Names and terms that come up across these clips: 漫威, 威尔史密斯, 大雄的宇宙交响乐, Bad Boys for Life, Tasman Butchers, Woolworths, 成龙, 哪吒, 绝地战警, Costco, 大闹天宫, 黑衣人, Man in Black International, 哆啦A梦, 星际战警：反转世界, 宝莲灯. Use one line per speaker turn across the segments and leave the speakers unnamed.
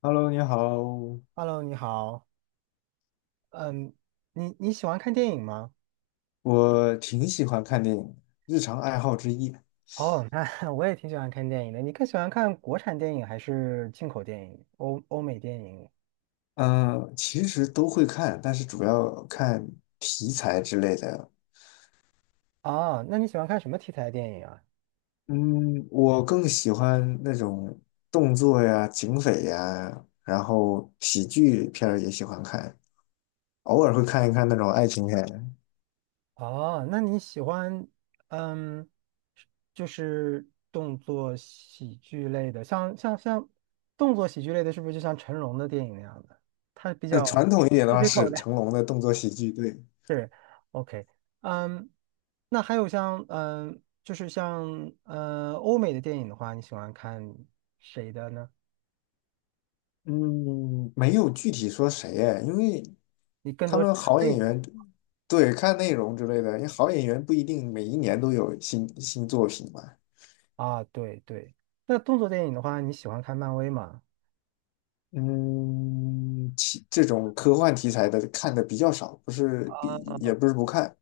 Hello，你好，
Hello，你好。嗯，你喜欢看电影吗？
我挺喜欢看电影的，日常爱好之一。
哦，那 我也挺喜欢看电影的。你更喜欢看国产电影还是进口电影、欧美电影？
嗯，其实都会看，但是主要看题材之类的。
哦，那你喜欢看什么题材的电影啊？
嗯，我更喜欢那种动作呀、警匪呀，然后喜剧片儿也喜欢看，偶尔会看一看那种爱情片。
哦，那你喜欢嗯，就是动作喜剧类的，像动作喜剧类的，是不是就像成龙的电影那样的？他比
那
较
传统一点的
特
话
别口
是
的
成龙的动作喜剧，对。
是，OK，嗯，那还有像，嗯，就是像，嗯，欧美的电影的话，你喜欢看谁的呢？
嗯，没有具体说谁哎，因为
你更
他
多是
们
看
好
类
演
别
员，对，看内容之类的，因为好演员不一定每一年都有新作品嘛。
啊，对对。那动作电影的话，你喜欢看漫威吗？
嗯，其这种科幻题材的看的比较少，不是比
啊，
也不是不看，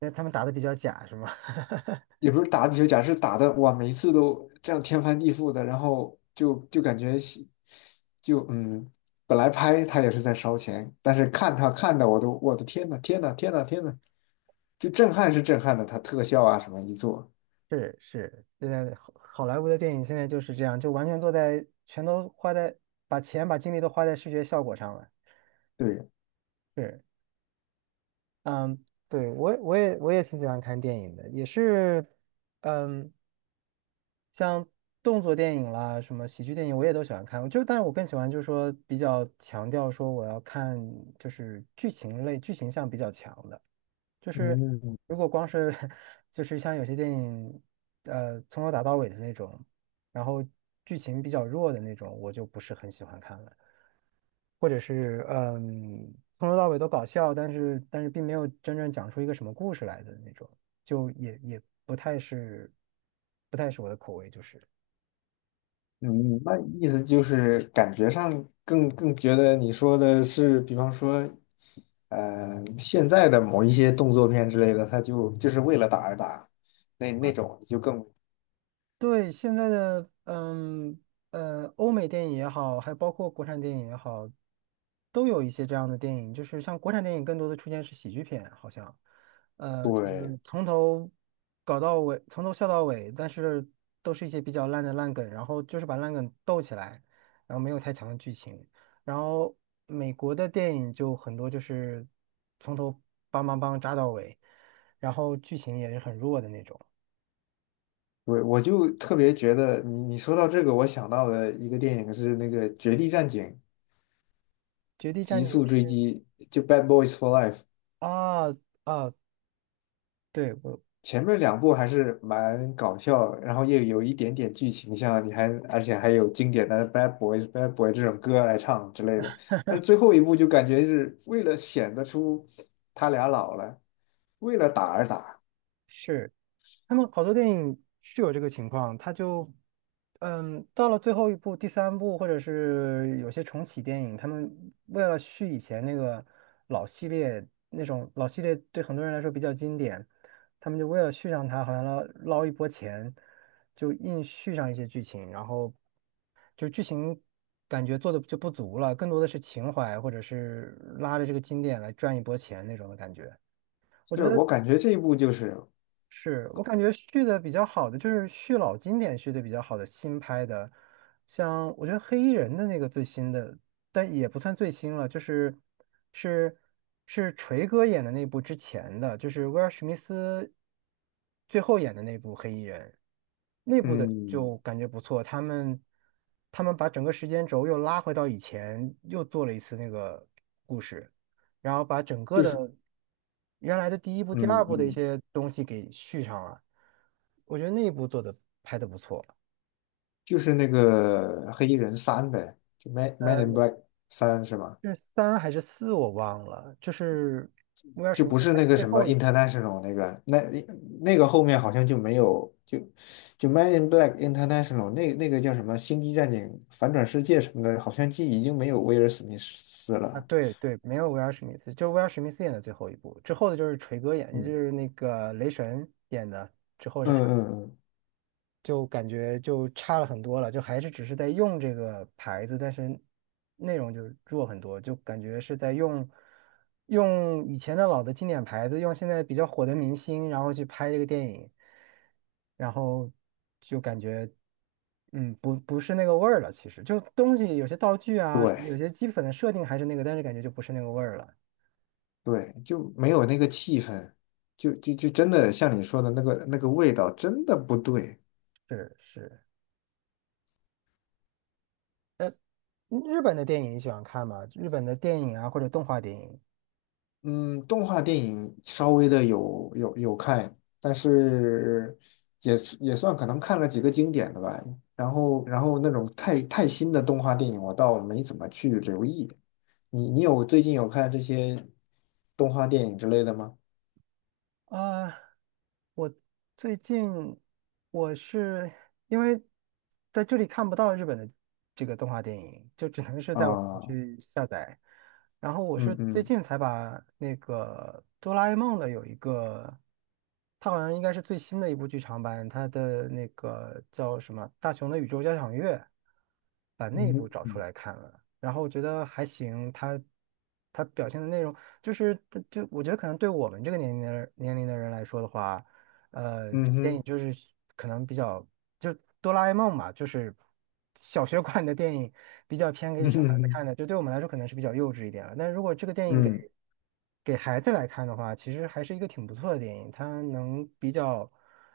因为他们打的比较假，是吗？
也不是打比如假设打的哇，每一次都这样天翻地覆的，然后就感觉喜就嗯，本来拍他也是在烧钱，但是看他看的我的天呐天呐天呐天呐，就震撼是震撼的，它特效啊什么一做，
是是，现在好莱坞的电影现在就是这样，就完全坐在，全都花在，把钱把精力都花在视觉效果上了。
对。
是，嗯，对，我也挺喜欢看电影的，也是，嗯。像动作电影啦，什么喜剧电影，我也都喜欢看。就，但是我更喜欢就是说比较强调说我要看就是剧情类，剧情向比较强的。就是
嗯，
如果光是 就是像有些电影，从头打到尾的那种，然后剧情比较弱的那种，我就不是很喜欢看了。或者是从头到尾都搞笑，但是并没有真正讲出一个什么故事来的那种，就也不太是不太是我的口味，就是。
嗯，那意思就是感觉上更觉得你说的是，比方说，现在的某一些动作片之类的，它就是为了打而打，那那种就更
对，现在的欧美电影也好，还包括国产电影也好，都有一些这样的电影。就是像国产电影更多的出现是喜剧片，好像，就是
对。
从头搞到尾，从头笑到尾，但是都是一些比较烂的烂梗，然后就是把烂梗逗起来，然后没有太强的剧情。然后美国的电影就很多就是从头梆梆梆扎到尾，然后剧情也是很弱的那种。
我就特别觉得你说到这个，我想到了一个电影是那个《绝地战警：
《绝地战
极
警》
速追击》，就《Bad Boys for Life》。
啊啊，对，我
前面两部还是蛮搞笑，然后又有一点点剧情，像你还而且还有经典的《Bad Boys》《Bad Boy》这种歌来唱之类的。但是最后一部就感觉是为了显得出他俩老了，为了打而打。
是他们好多电影是有这个情况，他就嗯，到了最后一部、第三部，或者是有些重启电影，他们为了续以前那个老系列，那种老系列对很多人来说比较经典，他们就为了续上它，好像捞捞一波钱，就硬续上一些剧情，然后就剧情感觉做的就不足了，更多的是情怀或者是拉着这个经典来赚一波钱那种的感觉。我觉
是，
得
我感觉这一部就是，
是我感觉续的比较好的就是续老经典续的比较好的新拍的，像我觉得黑衣人的那个最新的，但也不算最新了，就是是是锤哥演的那部之前的，就是威尔史密斯最后演的那部黑衣人。内部的
嗯，
就感觉不错，他们他们把整个时间轴又拉回到以前，又做了一次那个故事，然后把整
就
个的
是
原来的第一部、第二
嗯
部的一
嗯，
些东西给续上了。我觉得那一部做的拍的不错，
就是那个黑衣人三呗，就《Man Man
呃，
in Black 三》是吗？
是三还是四我忘了，就是威尔
就
史密
不
斯
是
拍的
那个
最
什么
后一部
international 那个，那那个后面好像就没有，就就 Man in Black International 那那个叫什么《星际战警：反转世界》什么的，好像就已经没有威尔史密斯
啊，
了。
对对，没有威尔史密斯，就是威尔史密斯演的最后一部，之后的就是锤哥演，就
嗯
是那个雷神演的，之后是他。
嗯嗯嗯，
就感觉就差了很多了，就还是只是在用这个牌子，但是内容就弱很多，就感觉是在用用以前的老的经典牌子，用现在比较火的明星，然后去拍这个电影，然后就感觉不是那个味儿了。其实就东西有些道具啊，什么有
对
些基本的设定还是那个，但是感觉就不是那个味儿了。
对，就没有那个气氛，就真的像你说的那个那个味道，真的不对。
是是，日本的电影你喜欢看吗？日本的电影啊，或者动画电影？
嗯，动画电影稍微的有看，但是也是也算可能看了几个经典的吧。然后那种太新的动画电影，我倒没怎么去留意。你有最近有看这些动画电影之类的吗？
啊，我最近我是因为在这里看不到日本的这个动画电影，就只能是在网上
啊，
去下载。然后我
嗯
是最
嗯
近才把那个哆啦 A 梦的有一个，它好像应该是最新的一部剧场版，它的那个叫什么《大雄的宇宙交响乐》，把那一部
嗯
找出来看了。然后我觉得还行，他他表现的内容就是它就我觉得可能对我们这个年龄的人年龄的人来说的话，这
嗯哼，
电影
嗯
就是可能比较就哆啦 A 梦嘛，就是小学馆的电影比较偏
哼，
给 小孩子看
嗯
的，就对我们来说可能是比较幼稚一点了。但如果这个电影给
嗯
给孩子来看的话，其实还是一个挺不错的电影，它能比较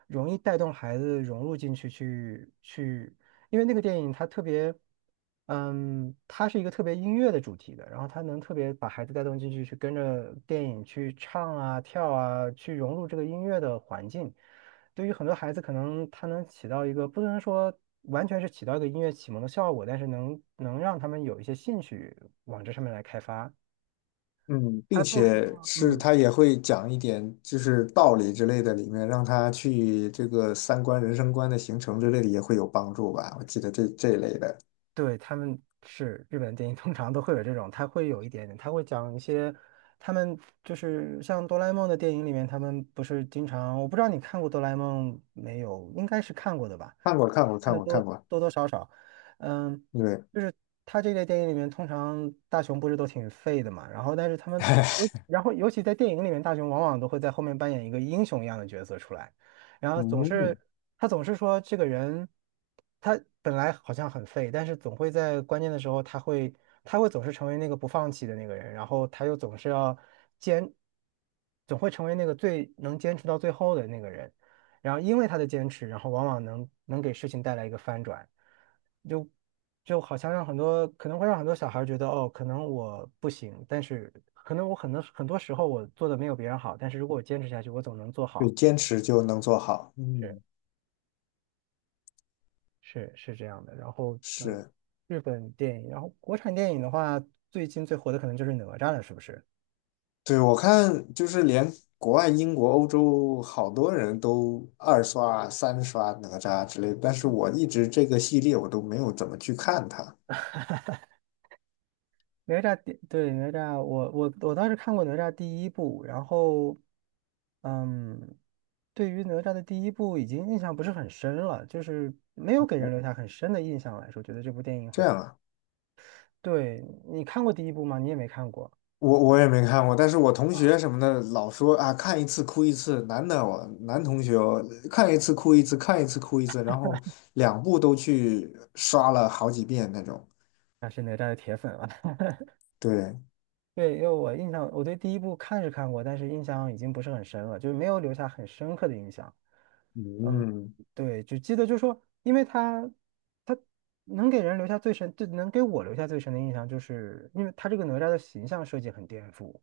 容易带动孩子融入进去。因为那个电影它特别，嗯，它是一个特别音乐的主题的，然后它能特别把孩子带动进去，去跟着电影去唱啊、跳啊，去融入这个音乐的环境。对于很多孩子，可能它能起到一个不能说完全是起到一个音乐启蒙的效果，但是能让他们有一些兴趣往这上面来开发。
嗯，
它
并
作为一个，
且是
嗯。
他也会讲一点就是道理之类的，里面让他去这个三观、人生观的形成之类的也会有帮助吧。我记得这一类的，
对，他们是日本电影，通常都会有这种，他会有一点点，他会讲一些，他们就是像哆啦 A 梦的电影里面，他们不是经常，我不知道你看过哆啦 A 梦没有，应该是看过的吧，
看过，看过，
看
看
的
过，
多
看过。
多多少少，嗯，
对，
就是他这类电影里面，通常大雄不是都挺废的嘛，然后但是他们尤然后尤其在电影里面，大雄往往都会在后面扮演一个英雄一样的角色出来。然后总
嗯，
是他总是说这个人，他本来好像很废，但是总会在关键的时候，他会总是成为那个不放弃的那个人，然后他又总是要坚，总会成为那个最能坚持到最后的那个人。然后因为他的坚持，然后往往能给事情带来一个翻转，就就好像让很多可能会让很多小孩觉得哦，可能我不行，但是可能我很多很多时候我做的没有别人好，但是如果我坚持下去，我总能做
对，
好。
坚持就能做好。
是。
嗯，
是是这样的。然后对
是，
日本电影，然后国产电影的话，最近最火的可能就是哪吒了，是不是？
对，我看就是连国外英国、欧洲好多人都二刷、三刷哪吒之类的，但是
嗯
我一直这个系列我都没有怎么去看它。
哪吒第对哪吒，我倒是看过哪吒第一部，然后嗯，对于哪吒的第一部已经印象不是很深了，就是没有给人留下很深的印象来说，觉得这部电影好
这
像
样啊。
对你看过第一部吗？你也没看过，
我也没看过，但是我同学什么的老说啊，看一次哭一次，男的我男同学哦，看一次哭一次，看一次哭一次，然后两部都去刷了好几遍那种。
那是哪吒的铁粉了。
对，
对，因为我印象，我对第一部看是看过，但是印象已经不是很深了，就是没有留下很深刻的印象。嗯，
嗯
对，只记得就是说，因为他他能给人留下最深，就能给我留下最深的印象，就是因为他这个哪吒的形象设计很颠覆，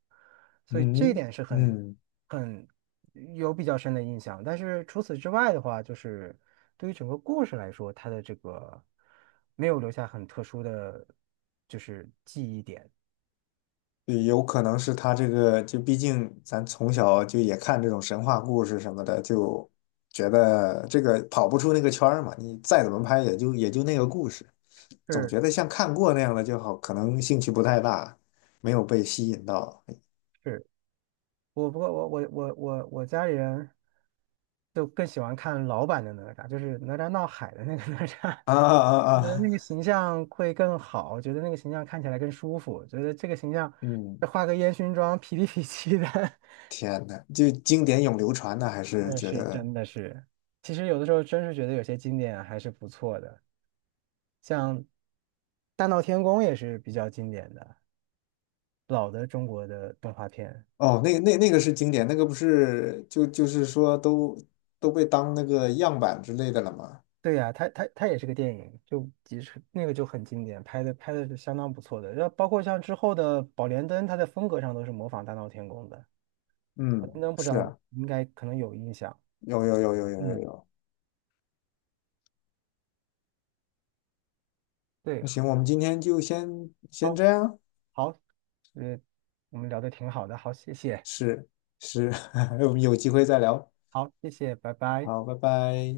所以这一
嗯
点是很
嗯，
很有比较深的印象。但是除此之外的话，就是对于整个故事来说，它的这个没有留下很特殊的就是记忆点。
对有可能是他这个，就毕竟咱从小就也看这种神话故事什么的，就觉得这个跑不出那个圈儿嘛，你再怎么拍也就那个故事。总
是
觉得像看过那样的就好，可能兴趣不太大，没有被吸引到。
是。我不过我家里人就更喜欢看老版的哪吒，就是哪吒闹海的那个 哪吒，
啊啊 啊！
我觉得那
啊
个形象会更好，觉得那个形象看起来更舒服，觉得这个形象
嗯，
再画个烟熏妆，痞里痞气的，
天呐，就经典永流传的，还是
那
觉
是
得
真的是，其实有的时候真是觉得有些经典还是不错的，像《大闹天宫》也是比较经典的老的中国的动画片。
哦，那个那那个是经典，那个不是就是说都都被当那个样板之类的了吗？
对呀、它也是个电影，就即使那个就很经典，拍的是相当不错的。然后包括像之后的《宝莲灯》，它在风格上都是模仿《大闹天宫》的。《宝
嗯，
莲灯》不知
是
道你
啊，
应该可能有印象，
有有有有有有
嗯，
有。
对，
那行，我们今天就先
好，
这样，
好，呃，我们聊的挺好的，好，谢谢，
是是，我们有机会再聊。
好，谢谢，拜拜。
好，拜拜。